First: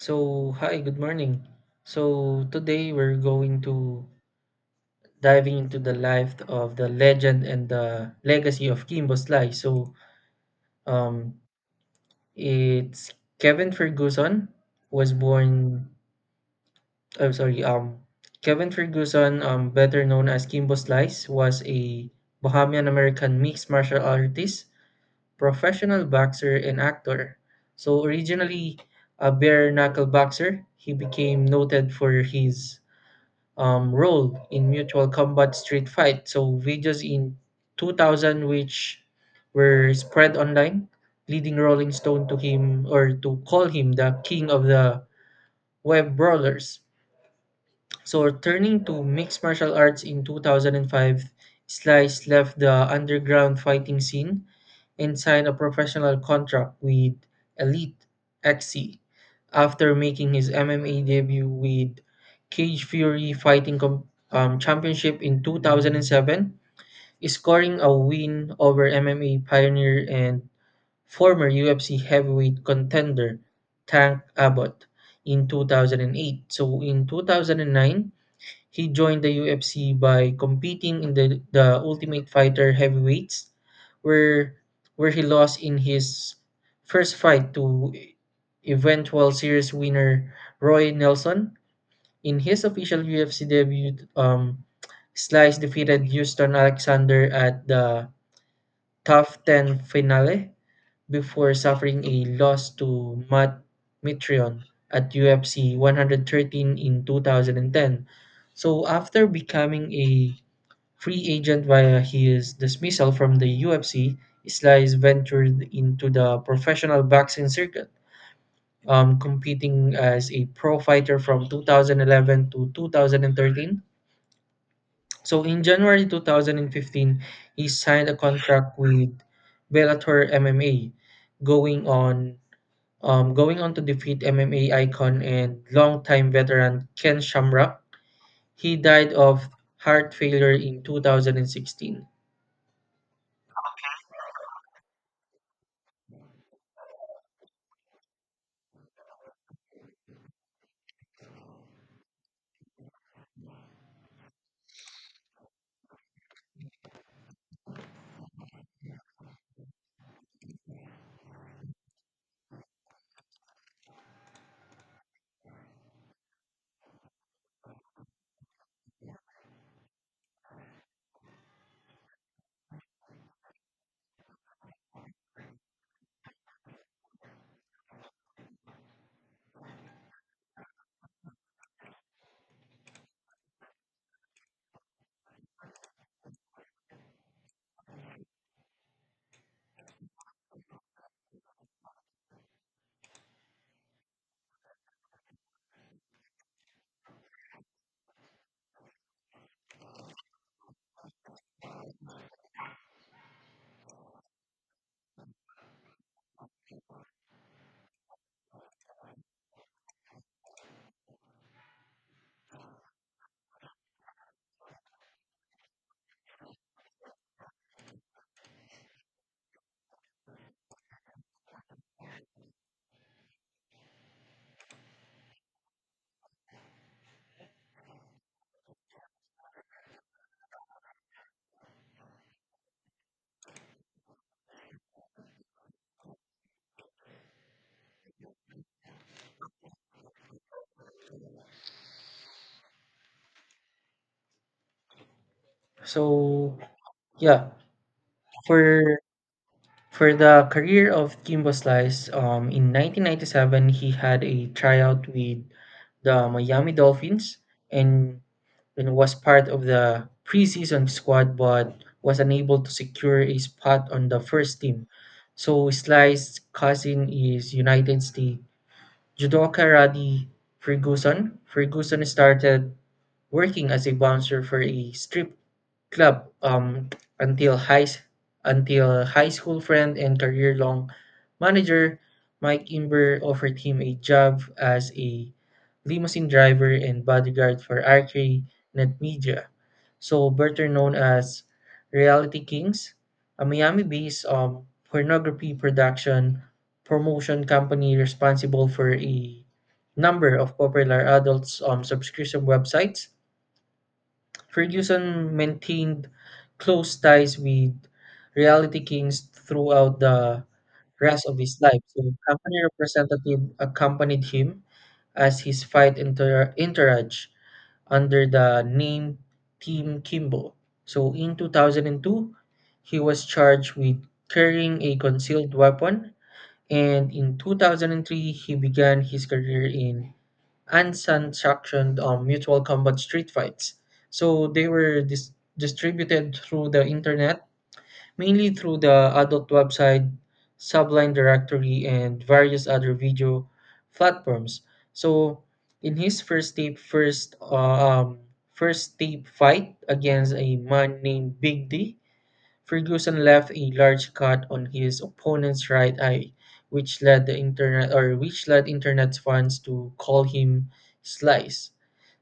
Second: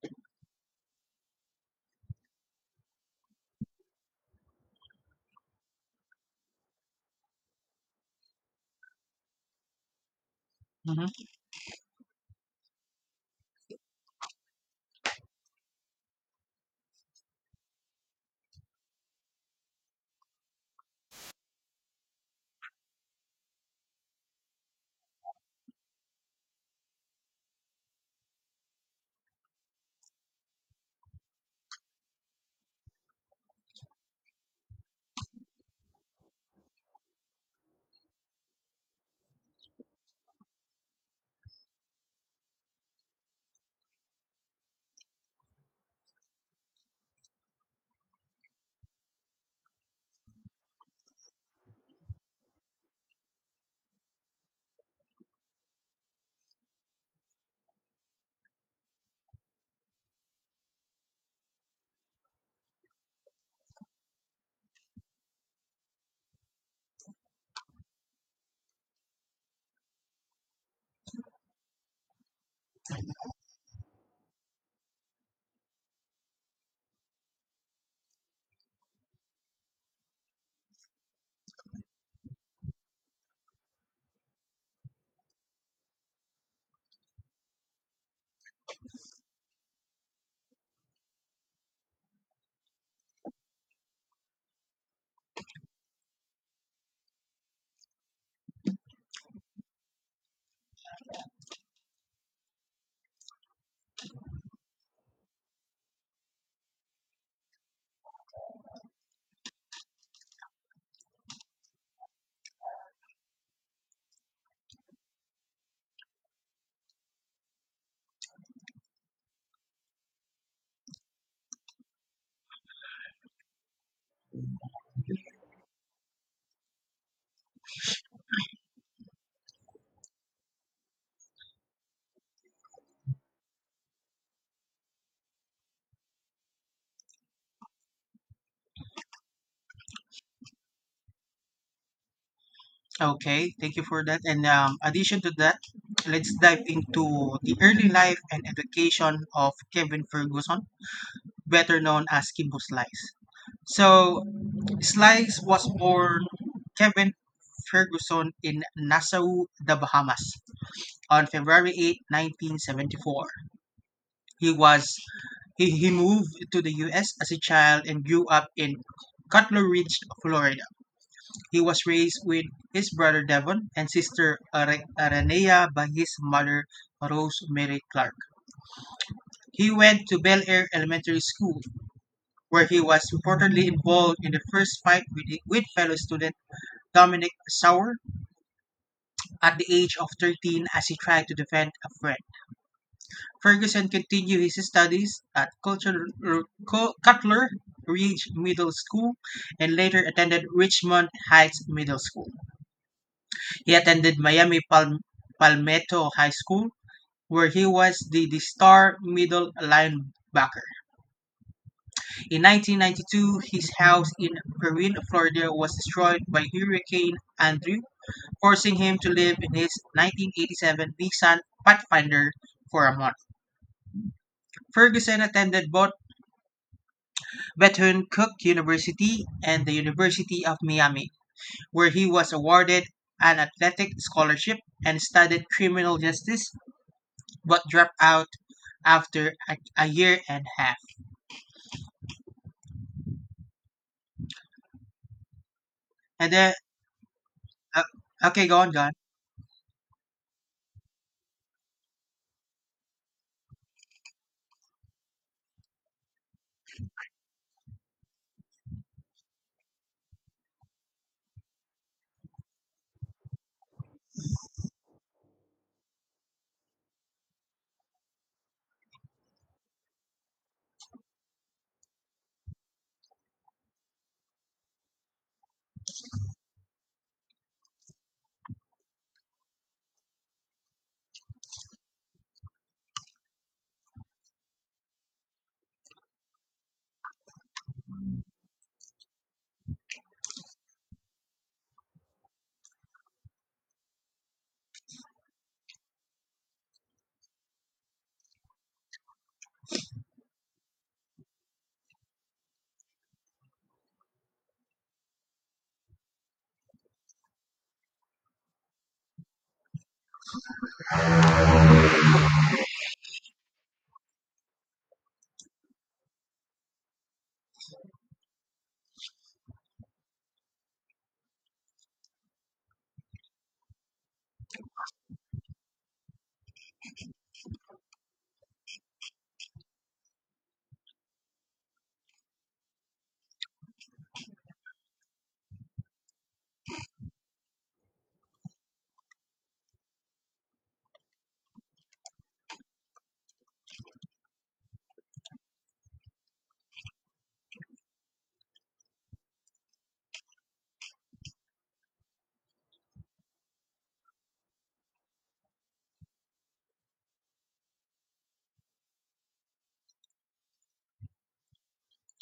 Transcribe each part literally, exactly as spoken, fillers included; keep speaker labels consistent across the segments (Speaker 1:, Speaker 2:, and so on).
Speaker 1: So, hi, good morning. So, today we're going to diving into the life of the legend and the legacy of Kimbo Slice. So,
Speaker 2: hmm
Speaker 1: um, it's Kevin Ferguson was born. I'm sorry. Um, Kevin Ferguson, um, better known as Kimbo Slice, was a Bahamian American mixed martial artist, professional boxer, and actor. So, originally a bare knuckle boxer, he became noted for his um, role in mutual combat street fight. So, videos in two thousand, which were spread online, leading Rolling Stone to him or to call him the king of the web brawlers. So, turning to mixed martial arts in two thousand five, Slice left the underground fighting scene and signed a professional contract with Elite X C after making his M M A debut with Cage Fury Fighting Com- um, Championship in two thousand seven, scoring a win over M M A pioneer and former U F C heavyweight contender Tank Abbott in two thousand eight. So in two thousand nine, he joined the U F C by competing in the, the Ultimate Fighter Heavyweights, where where he lost in his first fight to eventual series winner Roy Nelson. In his official U F C debut, um, Slice defeated Houston Alexander at the Tough ten finale before suffering a loss to Matt Mitrion at U F C one hundred thirteen in two thousand ten. So, after becoming a free agent via his dismissal from the U F C, Islice ventured into the professional boxing circuit, um, competing as a pro fighter from two thousand eleven to two thousand thirteen. So in January two thousand fifteen, he signed a contract with Bellator M M A, going on um, going on to defeat M M A icon and longtime veteran Ken Shamrock. He died of heart failure in two thousand sixteen.
Speaker 2: Okay, thank you for that. And um, addition to that, let's dive into the early life and education of Kevin Ferguson, better known as Kimbo Slice. So, Slice was born Kevin Ferguson in Nassau, the Bahamas, on February eighth, nineteen seventy-four. He was he, he moved to the U S as a child and grew up in Cutler Ridge, Florida. He was raised with his brother Devon and sister Are- Aranea by his mother Rose Mary Clark. He went to Bel Air Elementary School, where he was reportedly involved in the first fight with, with fellow student Dominic Sauer at the age of thirteen as he tried to defend a friend. Ferguson continued his studies at Culture, Cutler Ridge Middle School and later attended Richmond Heights Middle School. He attended Miami Pal- Palmetto High School, where he was the, the star middle linebacker. In nineteen ninety-two, his house in Perrine, Florida was destroyed by Hurricane Andrew, forcing him to live in his nineteen eighty-seven Nissan Pathfinder for a month. Ferguson attended both Bethune Cook University and the University of Miami, where he was awarded an athletic scholarship and studied criminal justice but dropped out after a, a year and a half. And then,
Speaker 1: So yeah,
Speaker 2: uh, okay, go on, go on.
Speaker 1: for for the career of Kimbo Slice, um, in nineteen ninety-seven he had a tryout with the Miami Dolphins and you know, was part of the preseason squad, but was unable to secure a spot on the first team. So Slice's cousin is United States Judoka Rodney Ferguson. Ferguson started working as a bouncer for a strip club um, until high s- until high school friend and career long manager Mike Imber offered him a job as a limousine driver and bodyguard for R K Net Media. So, better known as Reality Kings, a Miami-based um, pornography production promotion company responsible for a number of popular adults um, subscription websites, Ferguson maintained close ties with Reality Kings throughout the rest of his life. So company representative accompanied him as his fight inter entourage under the name Team Kimbo. So in two thousand two, he was charged with carrying a concealed weapon, and in two thousand three, he began his career in and sanctioned um, mutual combat street fights. So they were dis- distributed through the internet, mainly through the adult website, Sublime Directory, and various other video platforms. So, in his first tape, first uh, um, first tape fight against a man named Big D, Ferguson left a large cut on his opponent's right eye, which led the internet or which led internet fans to call him Slice.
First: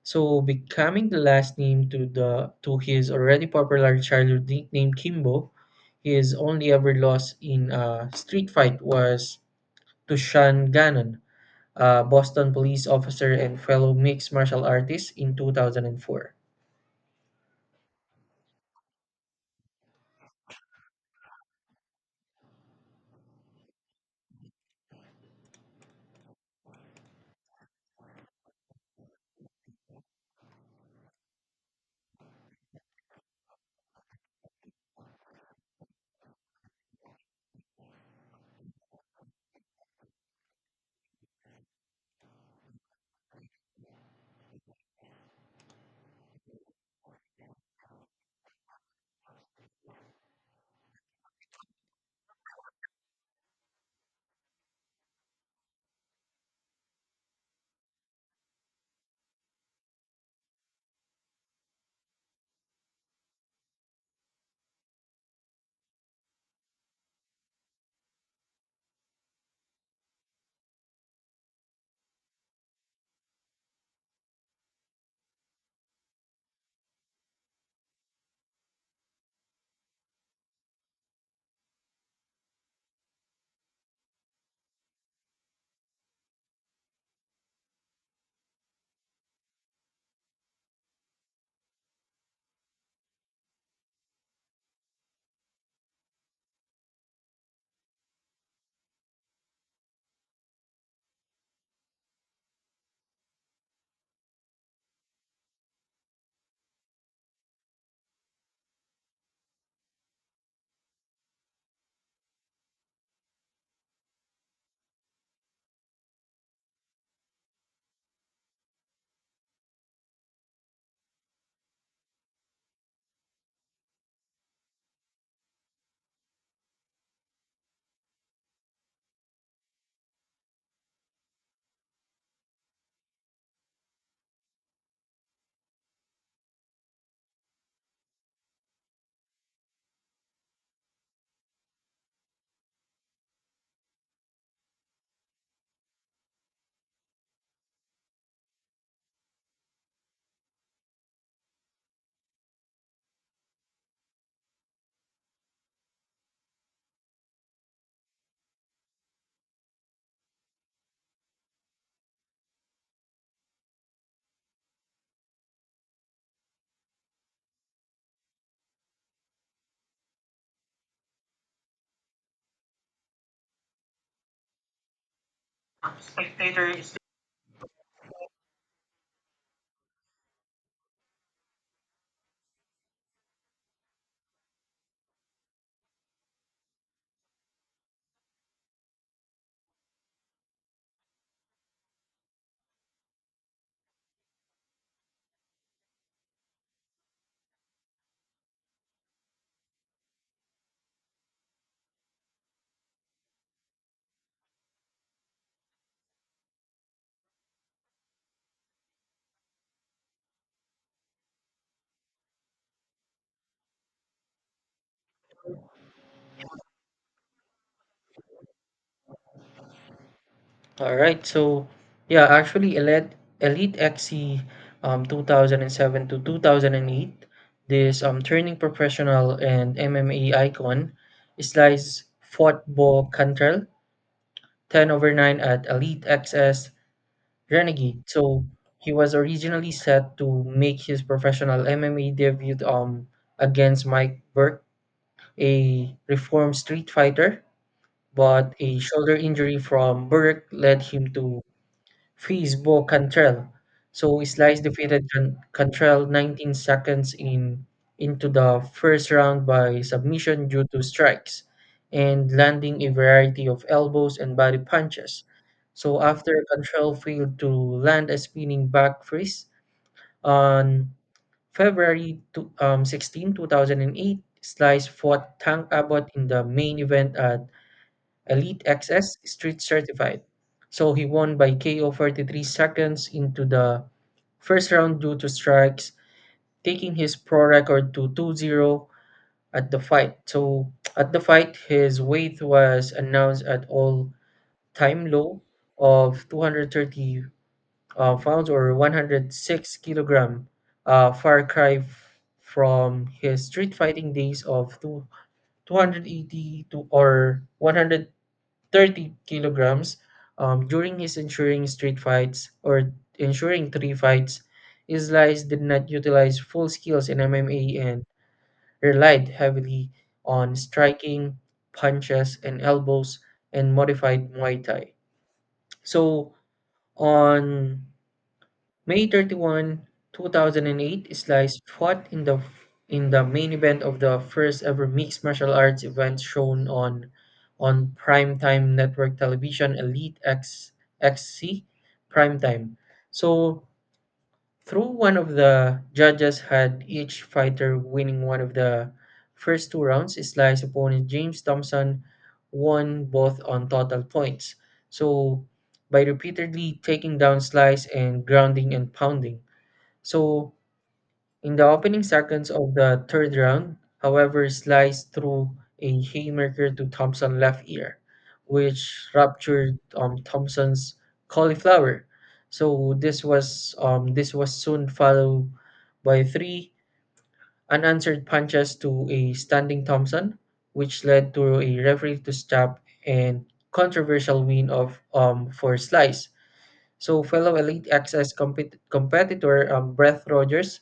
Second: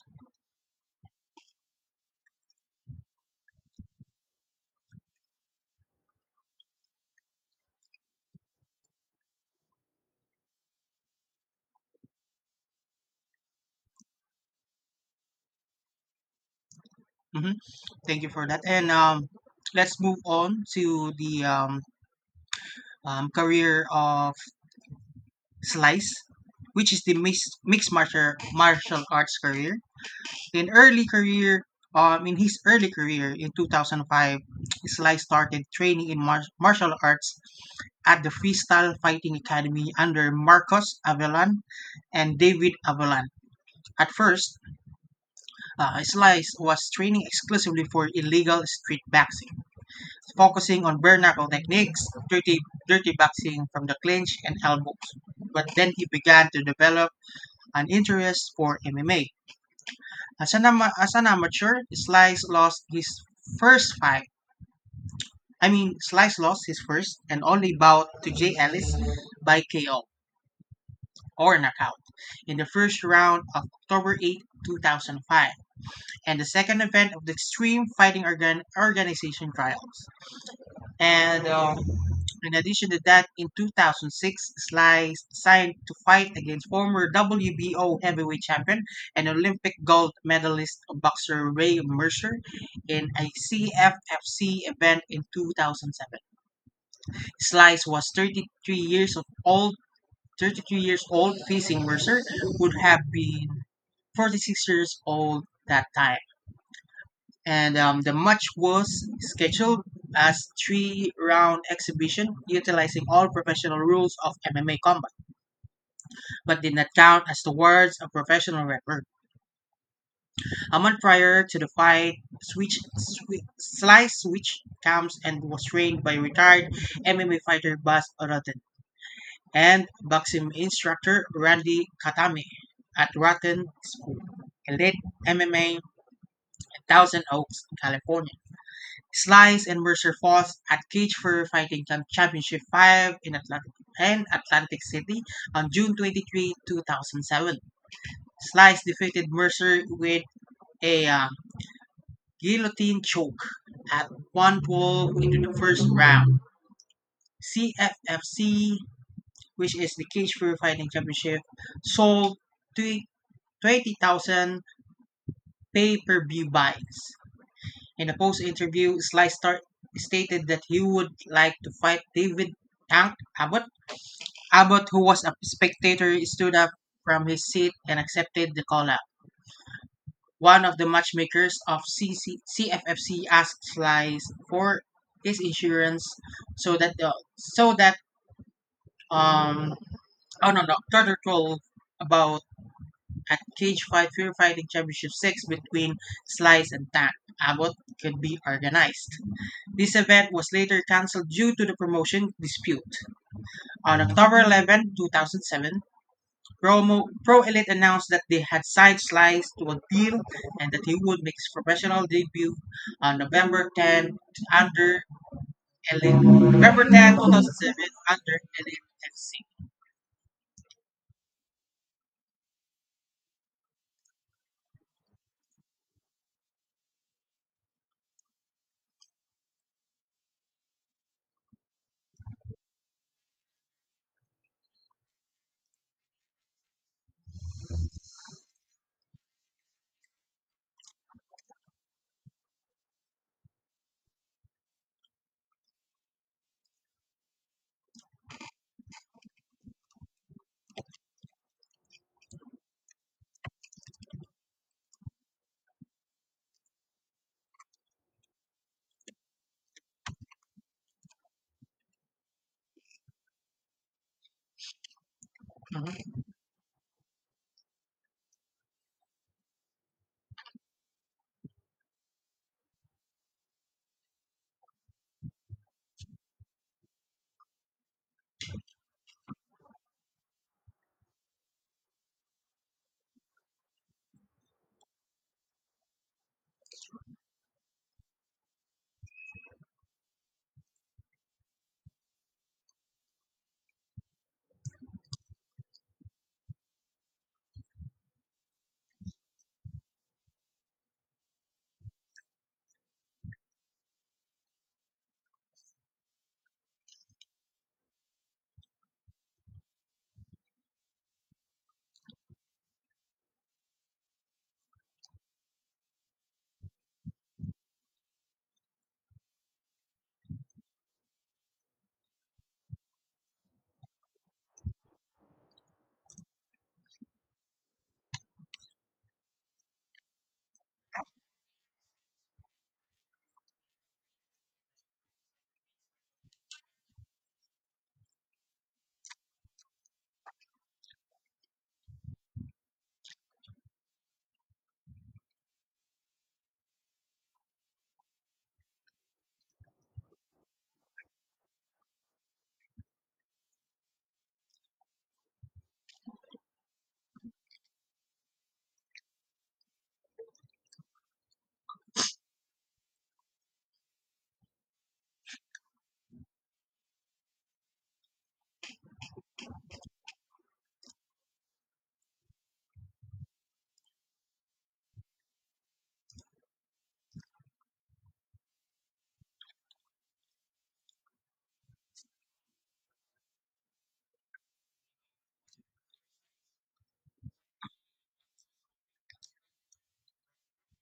Speaker 1: So, becoming the last name to the to his already popular childhood nickname Kimbo, his only ever loss in a street fight was to Sean Gannon, a Boston police officer and fellow mixed martial artist in two thousand four.
Speaker 2: hmm Thank you for that. And um, let's move on to the um, um, career of Slice, which is the mixed, mixed martial, martial arts career. In early career, um, in his early career in two thousand five, Slice started training in mar- martial arts at the Freestyle Fighting Academy under Marcos Avelan and David Avelan. At first, Uh, Slice was training exclusively for illegal street boxing, focusing on bare knuckle techniques, dirty, dirty boxing from the clinch, and elbows. But then he began to develop an interest for M M A. As an, ama- as an amateur, Slice lost his first fight. I mean, Slice lost his first and only bout to Jay Ellis by K O or knockout in the first round of October eighth, two thousand five, and the second event of the Extreme Fighting Organ- Organization trials. And um, in addition to that, in two thousand six, Sly signed to fight against former W B O heavyweight champion and Olympic gold medalist boxer Ray Mercer in a C F F C event in two thousand seven. Slice was thirty-three years of old, thirty-three years old, facing Mercer, would have been forty-six years old that time. And um, the much worse scheduled as three-round exhibition utilizing all professional rules of M M A combat, but did not count as the words of professional rapper. A month prior to the fight, Switch, Swi- Sly switched camps and was trained by retired M M A fighter Buzz Rotten and boxing instructor Randy Katame at Rotten School, Elite M M A, in Thousand Oaks, California. Slice and Mercer Falls at Cage for Fighting Camp Championship five in Atlantic and Atlantic City on June twenty-third, two thousand seven. Slice defeated Mercer with a uh, guillotine choke at one hundred twelve into the first round. C F F C, which is the Cage for Fighting Championship, sold twe- twenty thousand pay-per-view buys. In a post interview, Sly start, stated that he would like to fight David Tank Abbott. Abbott, who was a spectator, stood up from his seat and accepted the call up. One of the matchmakers of C F F C asked Sly for his insurance so that the, so that um oh no no Turtle twelve about a cage fight fear fighting championship six between Slice and Tank Abbott could be organized. This event was later cancelled due to the promotion dispute. On October eleventh, two thousand seven, Promo, Pro Pro Elite announced that they had signed Slice to a deal and that he would make his professional debut on November tenth under Elite. November tenth, two thousand seven under Elite F C.
Speaker 1: All right. So yeah, actually Elite Elite X C, um two thousand seven to two thousand eight, this um turning professional and M M A icon, Slice fought Bo Cantrell ten over nine at Elite X S Renegade. So he was originally set to make his professional M M A debut um against Mike Burke, a reformed street fighter, but a shoulder injury from Burke led him to Fizbo Cantrell. So Slice defeated Can- Cantrell nineteen seconds in into the first round by submission due to strikes and landing a variety of elbows and body punches. So,
Speaker 2: Mhm,
Speaker 1: after Cantrell failed to land a spinning back fist on February two, um, sixteen, two thousand eight, Slice fought Tank Abbott in the main event at Elite X S Street Certified. So he won by K O forty-three seconds into the first round due to strikes, taking his pro record to two zero at the fight. So at the fight, his weight was announced at all-time low of two thirty uh, pounds or one hundred six kilogram, a far cry f- from his street fighting days of two, 280 to or 100 30 kilograms, um, during his ensuring street fights or ensuring three fights. Islice did not utilize full skills in M M A and relied heavily on striking, punches, and elbows and modified Muay Thai. So, on May thirty-first, two thousand eight, Slice fought in the in the main event of the first ever mixed martial arts event shown on on primetime network television, Elite X XC Primetime. So, through one of the judges had each fighter winning one of the first two rounds, Sly's opponent James Thompson won both on total points. So by repeatedly taking down Slice and grounding and pounding. So, in the opening seconds of the third round, however, Slice threw a haymaker to Thompson's left ear, which ruptured um, Thompson's cauliflower. So, this was um, this was soon followed by three unanswered punches to a standing Thompson, which led to a referee to stop and controversial win of um, for Slice. So fellow elite acts as compet- competitor um, Brett Rogers,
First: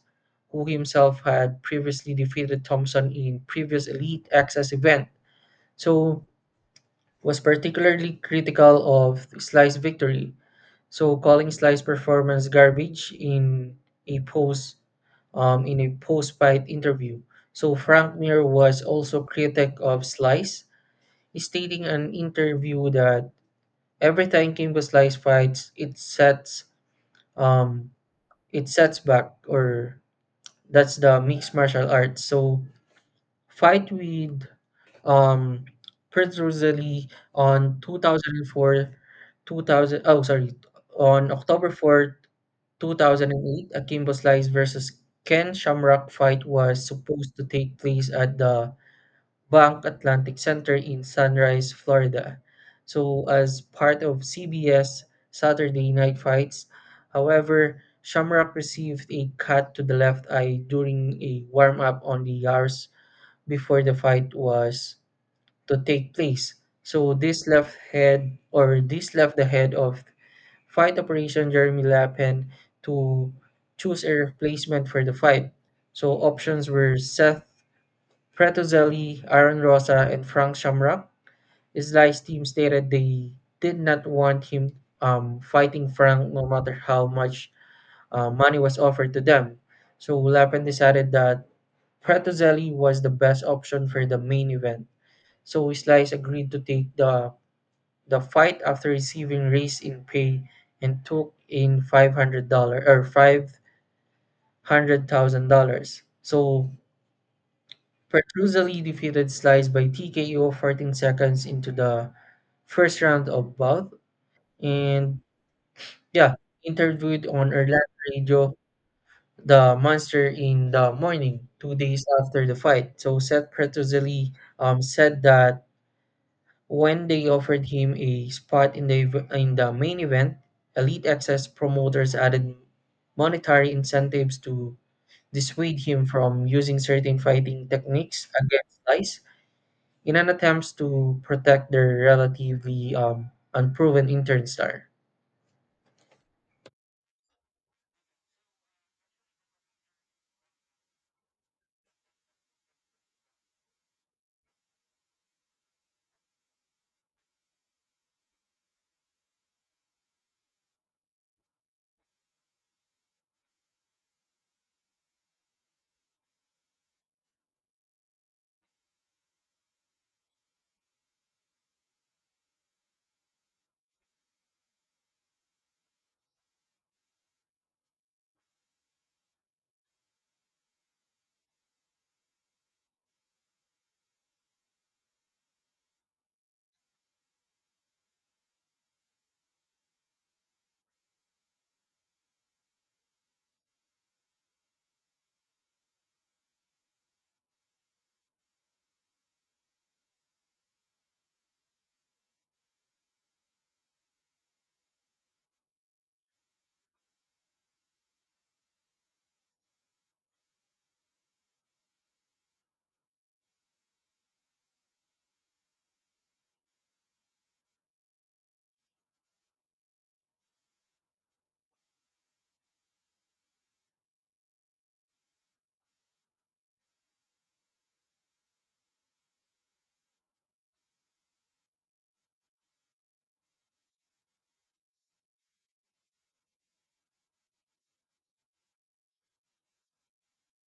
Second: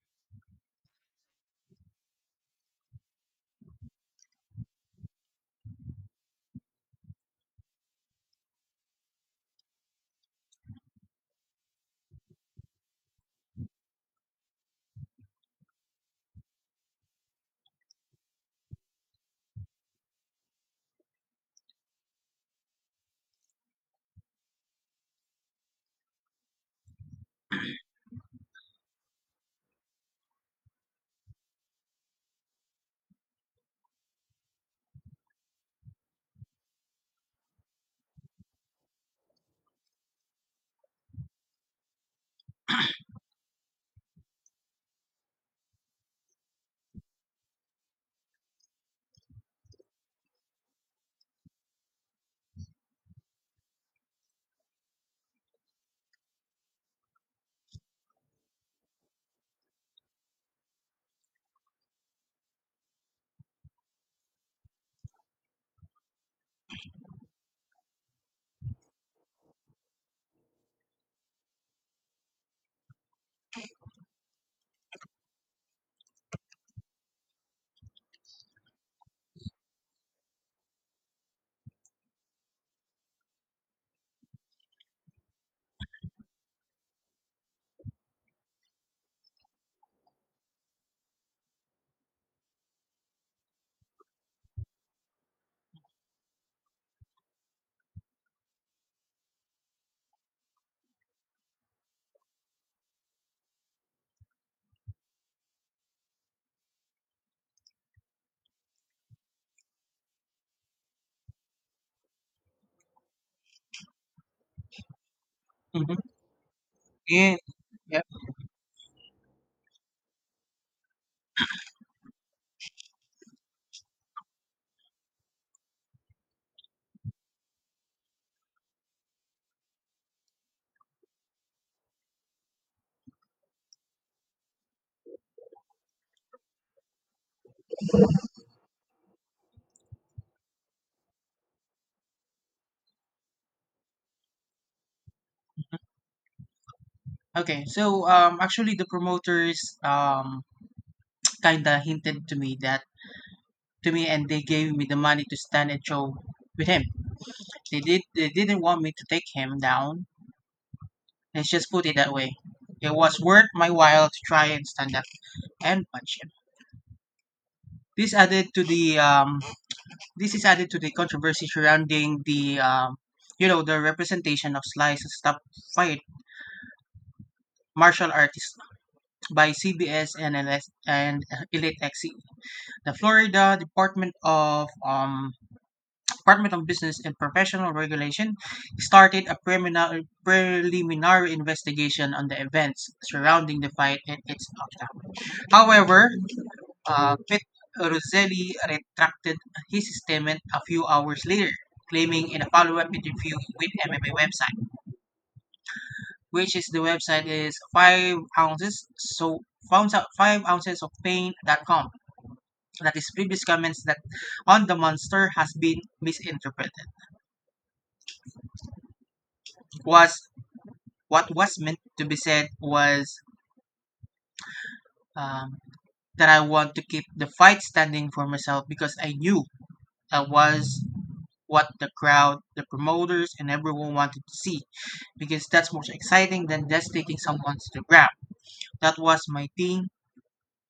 Speaker 1: who himself had previously defeated Thompson in previous elite access event, so was particularly critical of Sly's victory, so calling Sly's performance garbage in a post um, in a post-fight interview. So Frank Mir was also critic of Slice, stating in an interview that every time Kimbo Slice fights, it sets um, it sets back or that's the mixed martial arts. So, fight with um Prince Rosalie on two thousand four two thousand oh sorry on October fourth, two thousand eight, Akimbo Slice versus Ken Shamrock fight was supposed to take place at the Bank Atlantic Center in Sunrise, Florida. So, as part of C B S Saturday Night Fights, however, Shamrock received a cut to the left eye during a warm up on the hours before the fight was to take place. So, this left head or this left the head of fight operation Jeremy Lappin to choose a replacement for the fight. So, options were Seth Fratozelli, Aaron Rosa, and Frank Shamrock. Sly's team stated they did not want him um, fighting Frank no matter how much uh, money was offered to them. So Lappin decided that Fratozelli was the best option for the main event. So Slice agreed to take the the fight after receiving raise in pay and took in five hundred dollar or five hundred thousand dollars. So Petruzali defeated Slice by T K O fourteen seconds into the first round of bout. And
Speaker 2: mhm.
Speaker 1: yeah, interviewed
Speaker 2: Yeah.
Speaker 1: on Orlando
Speaker 2: Yep.
Speaker 1: Radio, the monster in the morning, two days after the fight. So Seth Petruzali um, said that when they offered him a spot in the ev- in the main event, Elite Access promoters added monetary incentives to dissuade him from using certain fighting techniques against Slice in an attempt to protect their relatively um, unproven intern star.
Speaker 2: Okay, so um, actually the promoters um kinda hinted to me that to me and they gave me the money to stand and show with him. They did. They didn't want me to take him down. Let's just put it that way. It was worth my while to try and stand up and punch him. This added to the um, this is added to the controversy surrounding the um, you know the representation of slice stop fight martial artists by C B S and L S and Elite X E. The Florida Department of um, Department of Business and Professional Regulation started a preliminary, preliminary investigation on the events surrounding the fight and its outcome. However, uh, Pet Roselli retracted his statement a few hours later, claiming in a follow-up interview with M M A website, which is the website is five ounces so found out five ounces of pain dot com, that his previous comments that on the monster has been misinterpreted was. What was meant to be said was, um, "that I want to keep the fight standing for myself because I knew that was what the crowd, the promoters, and everyone wanted to see because that's more exciting than just taking someone to the ground. That was my thing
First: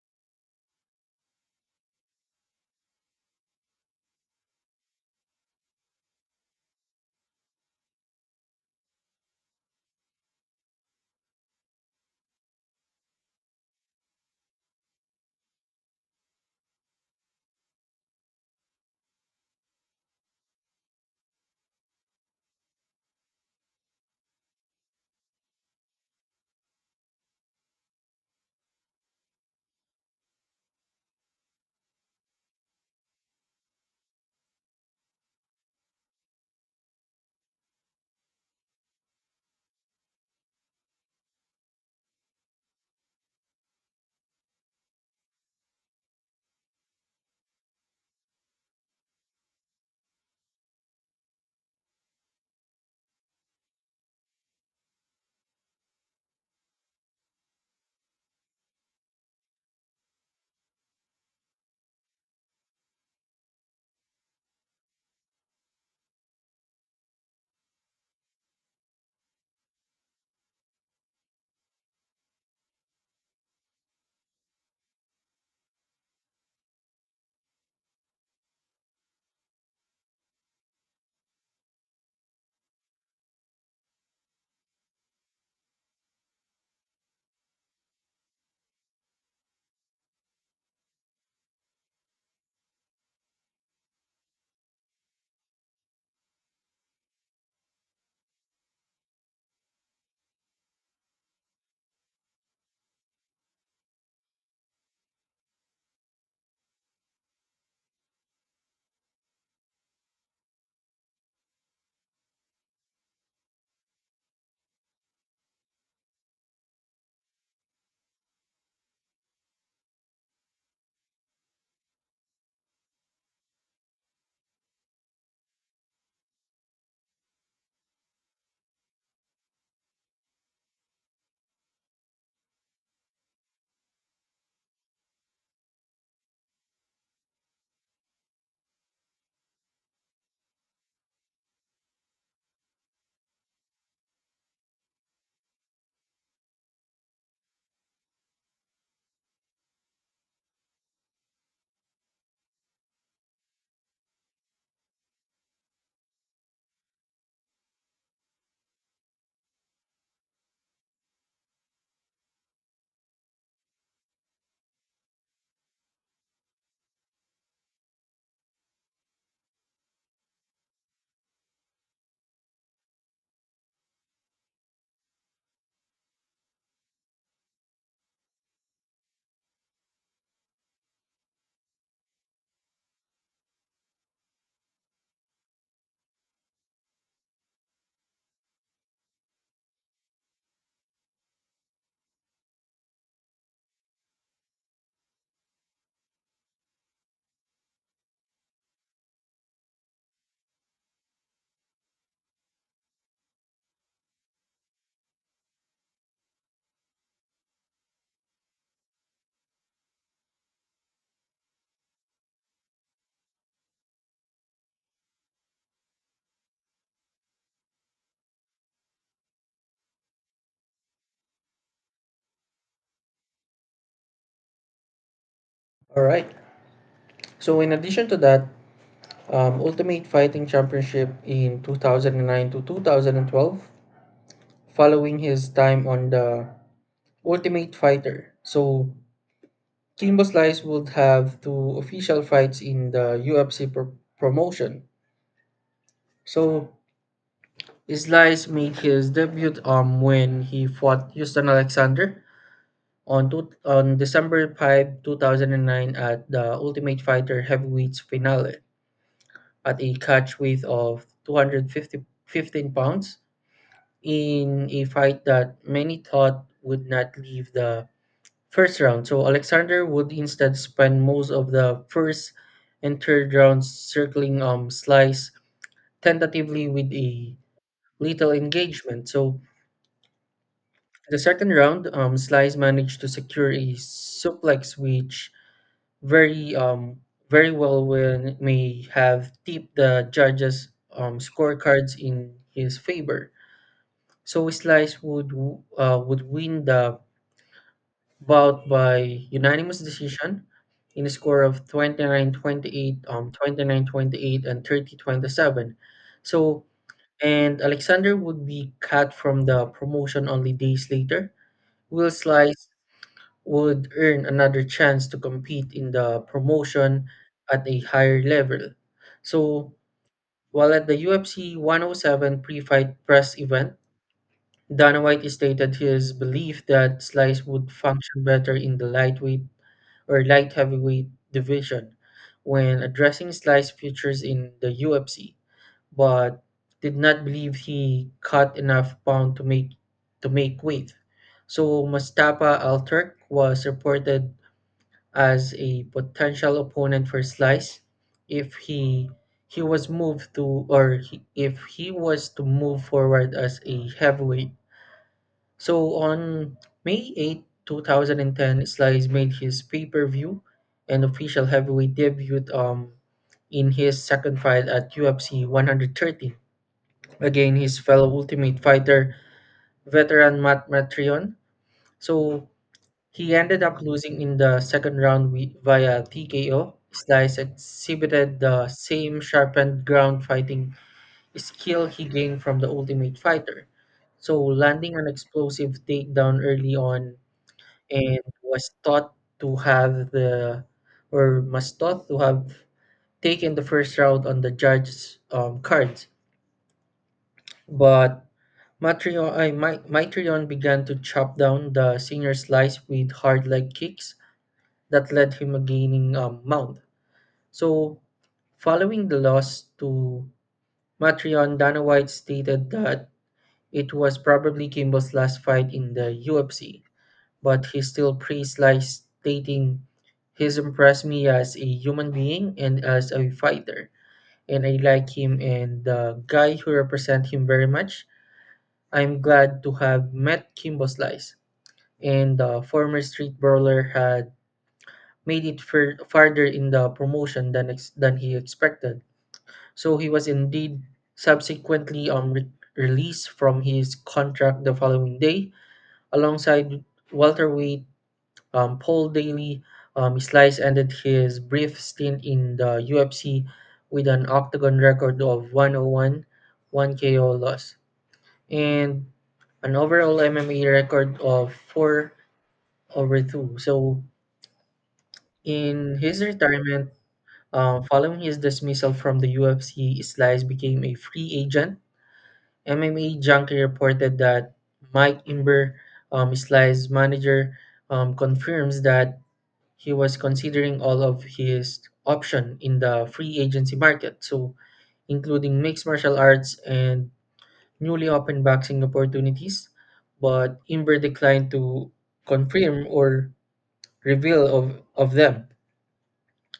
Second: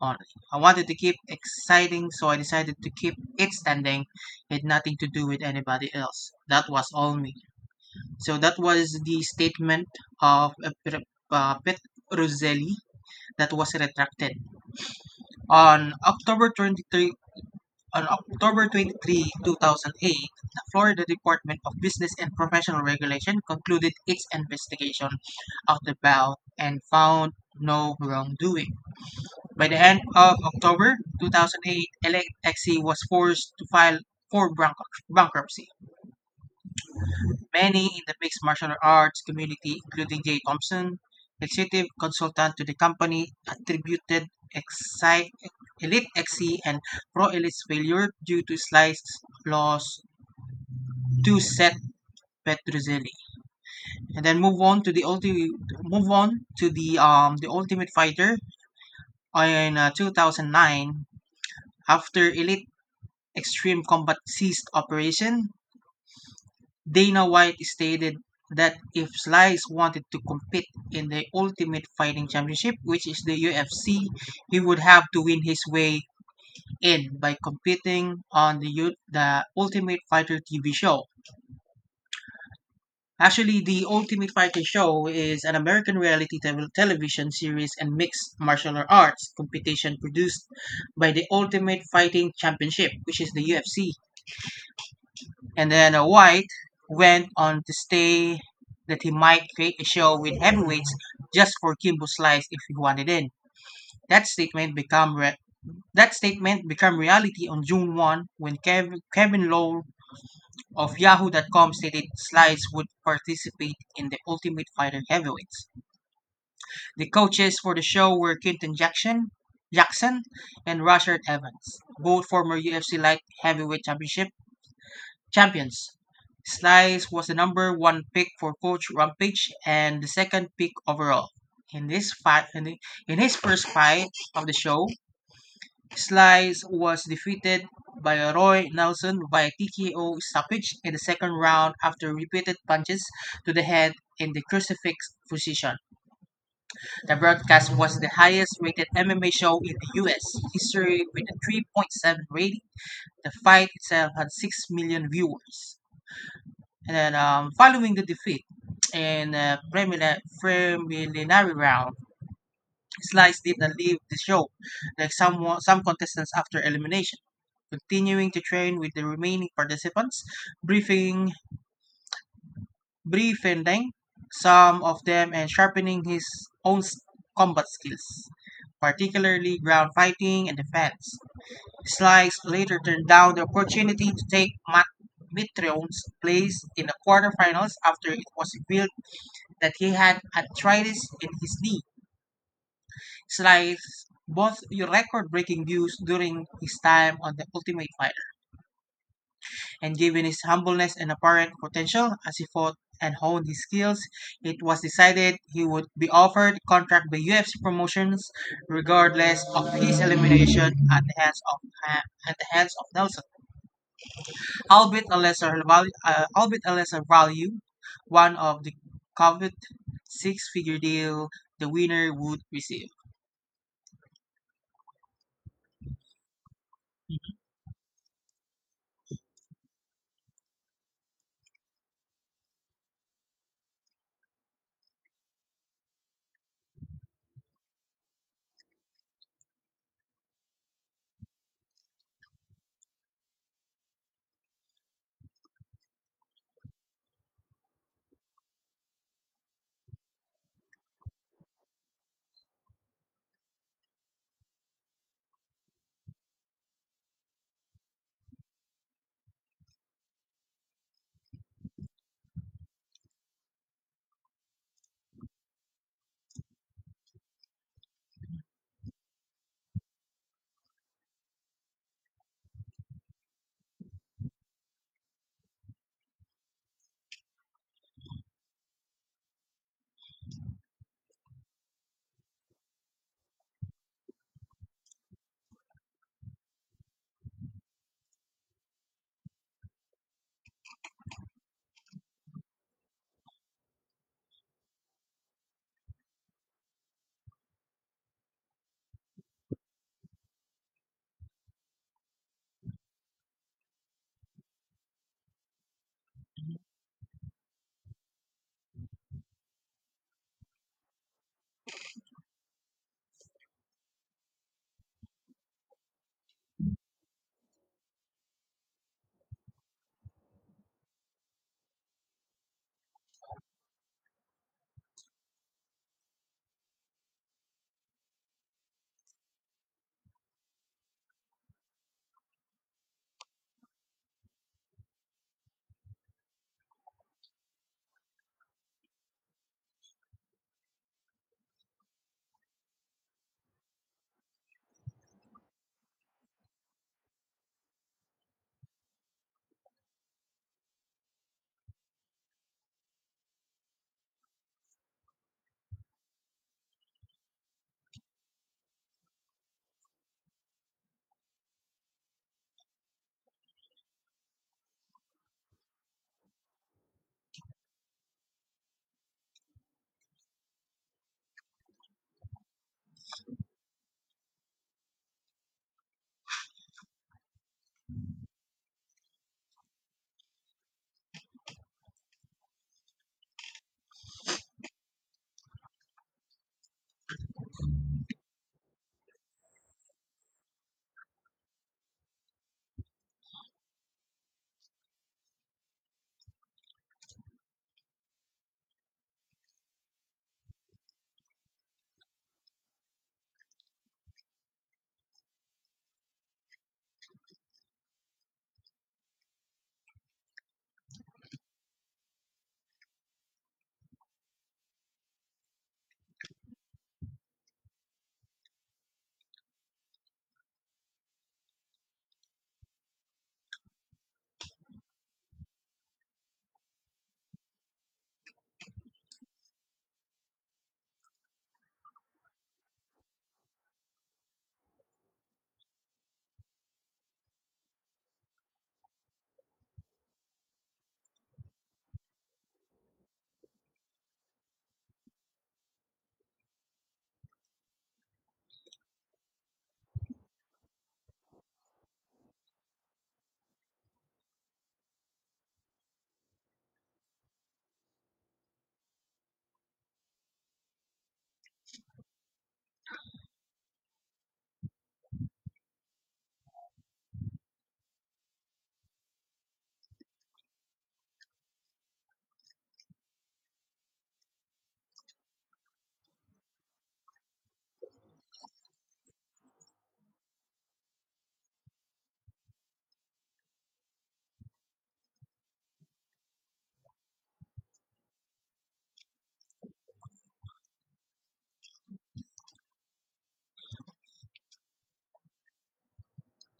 Speaker 2: on it. I wanted to keep exciting, so I decided to keep it standing. It had nothing to do with anybody else. That was all me." So that was the statement of uh, Pet Roselli that was retracted. On October twenty-third, on October twenty-third, two thousand eight, the Florida Department of Business and Professional Regulation concluded its investigation of the vow and found no wrongdoing. By the end of October two thousand eight, L X E was forced to file for bank- bankruptcy. Many in the mixed martial arts community, including Jay Thompson, executive consultant to the company, attributed exi- Elite X C and Pro Elite's failure due to slice loss to Seth Petruzzelli. And then move on to the ulti- move on to the um the Ultimate Fighter in uh, two thousand nine after Elite Extreme Combat ceased operation. Dana White stated that if Slice wanted to compete in the Ultimate Fighting Championship, which is the U F C, he would have to win his way in by competing on the U- the Ultimate Fighter T V show. Actually, the Ultimate Fighter show is an American reality te- television series and mixed martial arts competition produced by the Ultimate Fighting Championship, which is the U F C. And then uh, White went on to say that he might create a show with heavyweights just for Kimbo Slice if he wanted in. That statement became re- that statement became reality on June first when Kev- Kevin Lowe of Yahoo dot com stated Slice would participate in the Ultimate Fighter Heavyweights. The coaches for the show were Quinton Jackson, Jackson and Rashard Evans, both former U F C light heavyweight championship champions. Slice was the number one pick for Coach Rampage and the second pick overall. In this fight, in, the- in his first fight of the show, Slice was defeated by Roy Nelson via T K O stoppage in the second round after repeated punches to the head in the crucifix position. The broadcast was the highest rated M M A show in the U S history with a three point seven rating. The fight itself had six million viewers. And then um, following the defeat in uh, preliminary preliminary round, Slice didn't leave the show like some wa- some contestants after elimination, continuing to train with the remaining participants, briefing briefing some of them and sharpening his own s- combat skills, particularly ground fighting and defense. Slice later turned down the opportunity to take Matt Mitrion's place in the quarterfinals after it was revealed that he had arthritis in his knee. It's like both your record-breaking views during his time on The Ultimate Fighter, and given his humbleness and apparent potential as he fought and honed his skills, it was decided he would be offered contract by U F C promotions, regardless of his elimination at the hands of uh, at the hands of Nelson, albeit a lesser value, uh, albeit a lesser value, one of the coveted six-figure deal the winner would receive.
Speaker 1: All right. So in addition to that, um, Ultimate Fighting Championship in two thousand nine to two thousand twelve, following his time on the Ultimate Fighter. So Kimbo Slice would have two official fights in the U F C pro- promotion. So Slice made his debut um when he fought Houston Alexander On, two, on December fifth, two thousand nine, at the Ultimate Fighter Heavyweights finale, at a catch weight of two fifteen pounds, in a fight that many thought would not leave the first round. So Alexander would instead spend most of the first and third rounds circling um, Slice tentatively with a little engagement. So, in the second round, um, Slice managed to secure a suplex, which very um very well when may have tipped the judge's um, scorecards in his favor. So Slice would w- uh, would win the bout by unanimous decision in a score of twenty nine twenty eight, um twenty nine twenty eight, and thirty twenty seven. So and Alexander would be cut from the promotion only days later. Will Slice would earn another chance to compete in the promotion at a higher level. So, while at the U F C one oh seven pre fight press event, Dana White stated his belief that Slice would function better in the lightweight or light heavyweight division when addressing Slice's futures in the U F C, but did not believe he cut enough pound to make to make weight. So Mustapa Al Turk was reported as a potential opponent for Slice if he he was moved to or he, if he was to move forward as a heavyweight. So on May eighth, two thousand ten, Slice made his pay-per-view and official heavyweight debut um in his second fight at U F C one hundred thirty against his fellow Ultimate Fighter veteran Matt Matreon. So he ended up losing in the second round wi- via T K O. Slice exhibited the same sharpened ground fighting skill he gained from the Ultimate Fighter, so landing an explosive takedown early on and was thought to have the or was thought to have taken the first round on the judge's um, cards. But Matreon, I, Mi- Mitrion began to chop down the senior slice with hard leg kicks that led him gaining a Mount. So, following the loss to Matreon, Dana White stated that it was probably Kimball's last fight in the U F C, but he still praised Lice, stating, "He's impressed me as a human being and as a fighter, and I like him and the guy who represents him very much. I'm glad to have met Kimbo Slice." And the former street brawler had made it fur- farther in the promotion than ex- than he expected. So he was indeed subsequently um, re- released from his contract the following day, alongside welterweight um, Paul Daly. Um, Slice ended his brief stint in the U F C with an octagon record of one oh one, one K O loss, and an overall M M A record of four over two. So, in his retirement, Uh, following his dismissal from the U F C, Slice became a free agent. M M A Junkie reported that Mike Imber, um, Slice's manager, um, confirms that he was considering all of his options in the free agency market, so including mixed martial arts and newly opened boxing opportunities. But Imber declined to confirm or reveal of, of them.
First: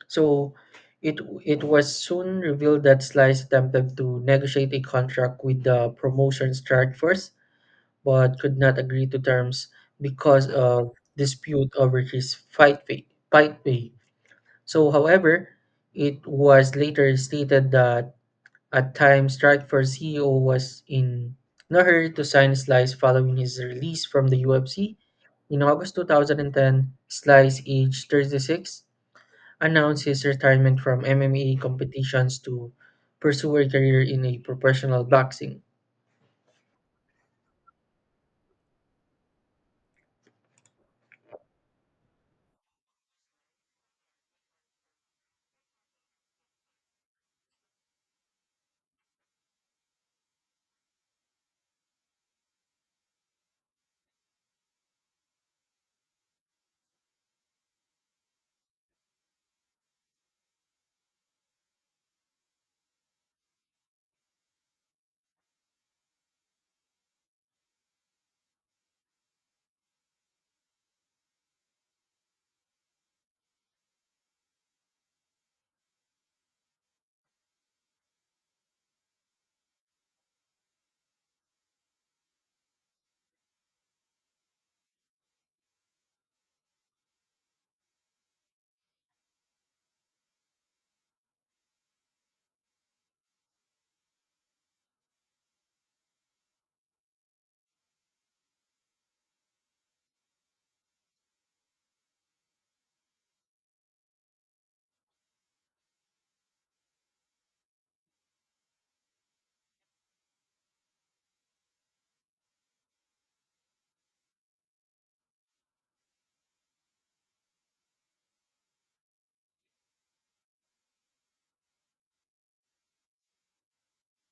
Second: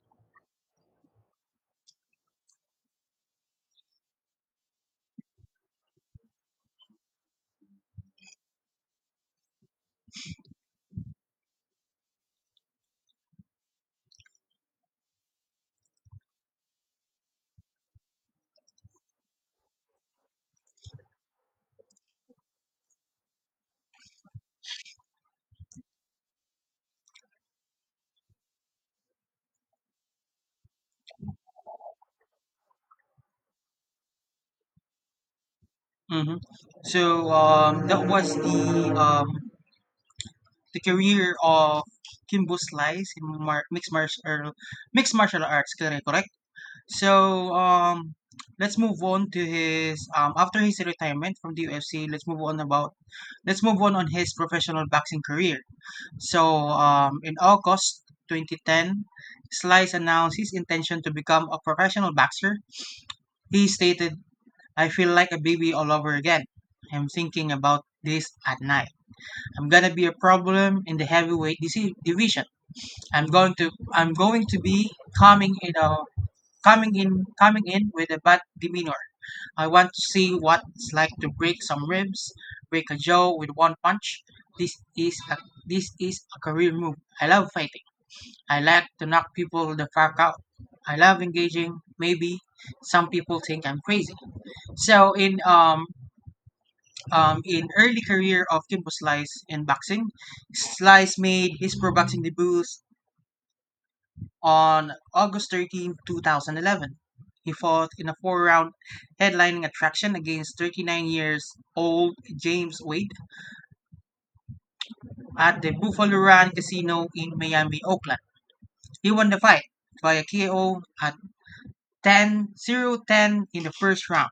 Speaker 1: So it it was soon revealed that Sly attempted to negotiate a contract with the promotion strike first, but could not agree to terms because of dispute over his fight pay. Fight pay. So, however, it was later stated that at times strike first C E O was in no hurry to sign Slice following his release from the U F C. In August two thousand ten, Slice, aged thirty-six, announced his retirement from M M A competitions to pursue a career in a professional boxing.
Speaker 2: hmm So um, that was the um, the career of Kimbo Slice in mar- mixed martial mixed martial arts. Correct, correct. So um, let's move on to his um, after his retirement from the U F C. Let's move on about let's move on on his professional boxing career. So um, in August twenty ten. Slice announced his intention to become a professional boxer. He stated I feel like a baby all over again. I'm thinking about this at night. I'm gonna be a problem in the heavyweight disi- division. I'm going to I'm going to be coming in a coming in coming in with a bad demeanor. I want to see what it's like to break some ribs, break a jaw with one punch. This is a, this is a career move. I love fighting. I like to knock people the fuck out. I love engaging. Maybe some people think I'm crazy. So in um um, in early career of Kimbo Slice in boxing. Slice made his pro boxing debut on August thirteenth, two thousand eleven. He fought in a four-round headlining attraction against thirty-nine years old James Wade at the Buffalo Run Casino in Miami, Oakland. He won the fight via K O at ten zero ten in the first round.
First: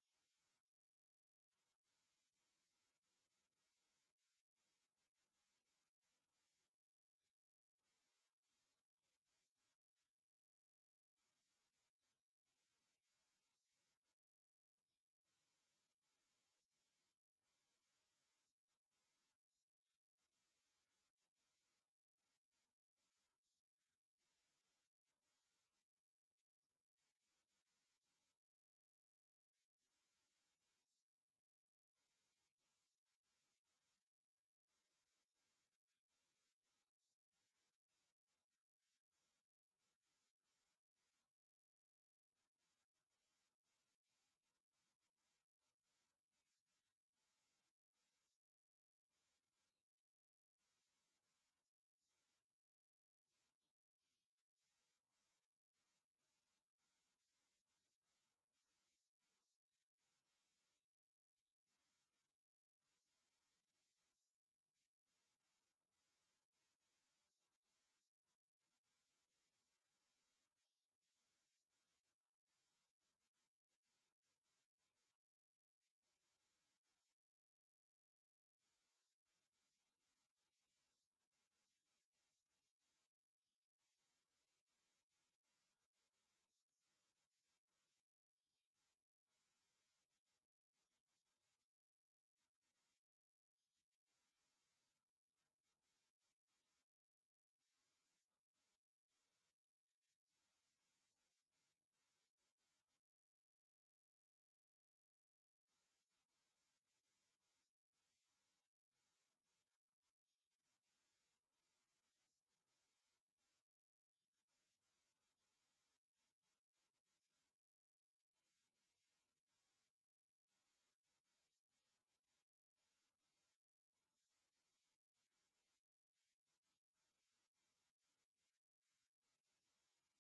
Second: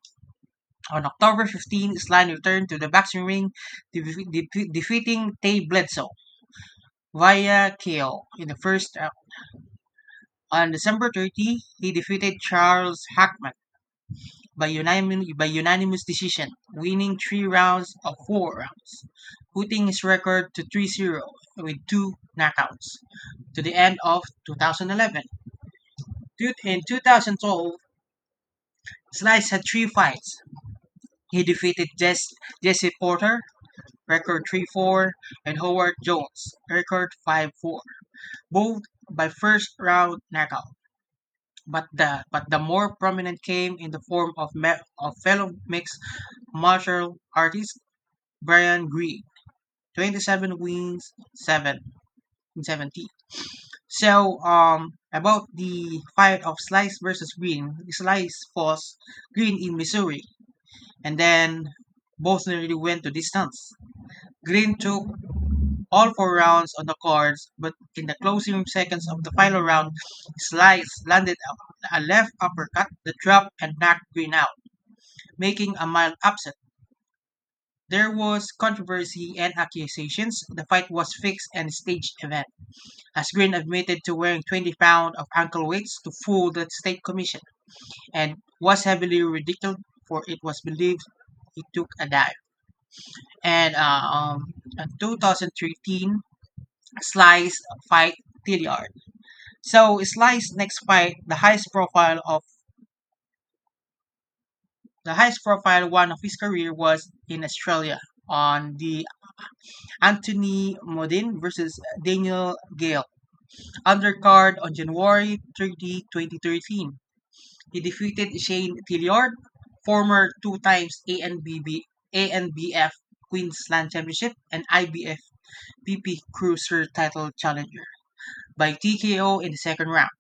Speaker 2: On October fifteenth, Slime returned to the boxing ring, de- de- defeating Tay Bledsoe via K O in the first round. On December thirtieth, he defeated Charles Hackman by, unanim- by unanimous decision, winning three rounds of four rounds, putting his record to three to zero with two knockouts to the end of two thousand eleven. In twenty twelve, Slice had three fights. He defeated Jess- Jesse Porter, record three four, and Howard Jones, record five four, both by first round knockout, but the but the more prominent came in the form of me- of fellow mixed martial artist Brian Green, twenty-seven wins, seven in seventy. So um about the fight of Slice versus Green, Slice was Green in Missouri, and then both nearly went to distance. Green took all four rounds on the cards, but in the closing seconds of the final round, Slice landed a a left uppercut that dropped and knocked Green out, making a mild upset. There was controversy and accusations. The fight was fixed and staged event, as Green admitted to wearing twenty pounds of ankle weights to fool the state commission, and was heavily ridiculed for it was believed he took a dive. And uh, um, In twenty thirteen, Slice fight T D R. So Slice's next fight, the highest profile of the highest profile one of his career was in Australia on the Anthony Modin versus Daniel Gale undercard on January thirtieth, twenty thirteen. He defeated Shane Tilliard, former two times A N B B A N B F Queensland Championship and I B F B P Cruiser title challenger by T K O in the second round.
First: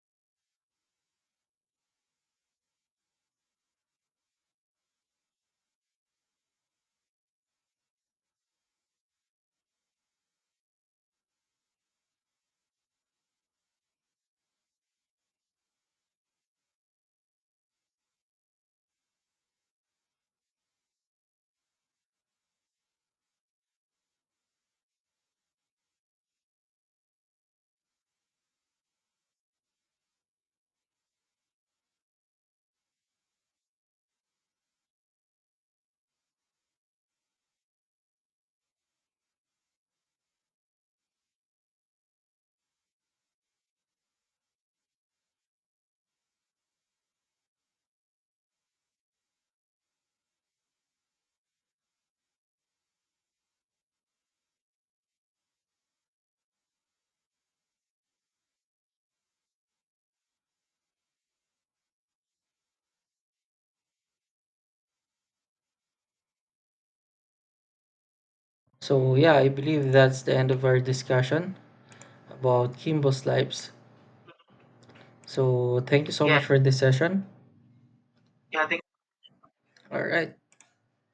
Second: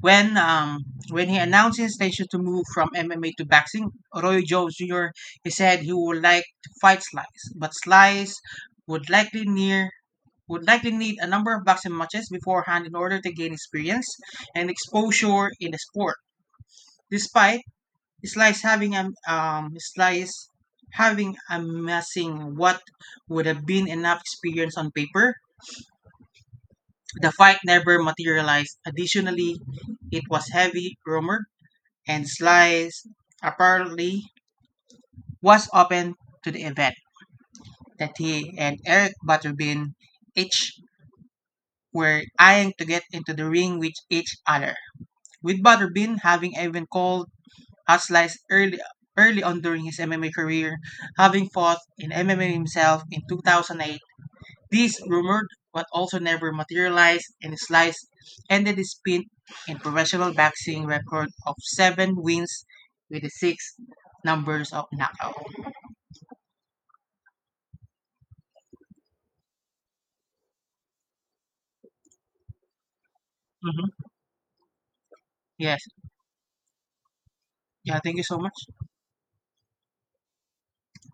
Speaker 2: When um, when he announced his intention to move from M M A to boxing, Roy Jones Junior he said he would like to fight Slice, but Slice would likely near would likely need a number of boxing matches beforehand in order to gain experience and exposure in the sport. Despite Slice having a um, Slice having amassing what would have been enough experience on paper, the fight never materialized. Additionally, it was heavy rumored, and Slice apparently was open to the event that he and Eric Butterbean each were eyeing to get into the ring with each other. With Butterbean having even called out Slice early early on during his M M A career, having fought in M M A himself in two thousand eight, this rumored but also never materialized, and Slice ended his stint in professional boxing record of seven wins with the six numbers of knockout.
Speaker 1: So yeah, I believe that's the end of our discussion about Kimbo's lives.
Speaker 2: hmm Yes,
Speaker 1: So thank you so, yeah, much for this session.
Speaker 2: yeah, thank you so
Speaker 1: Yeah,
Speaker 2: much.
Speaker 1: thank. All right.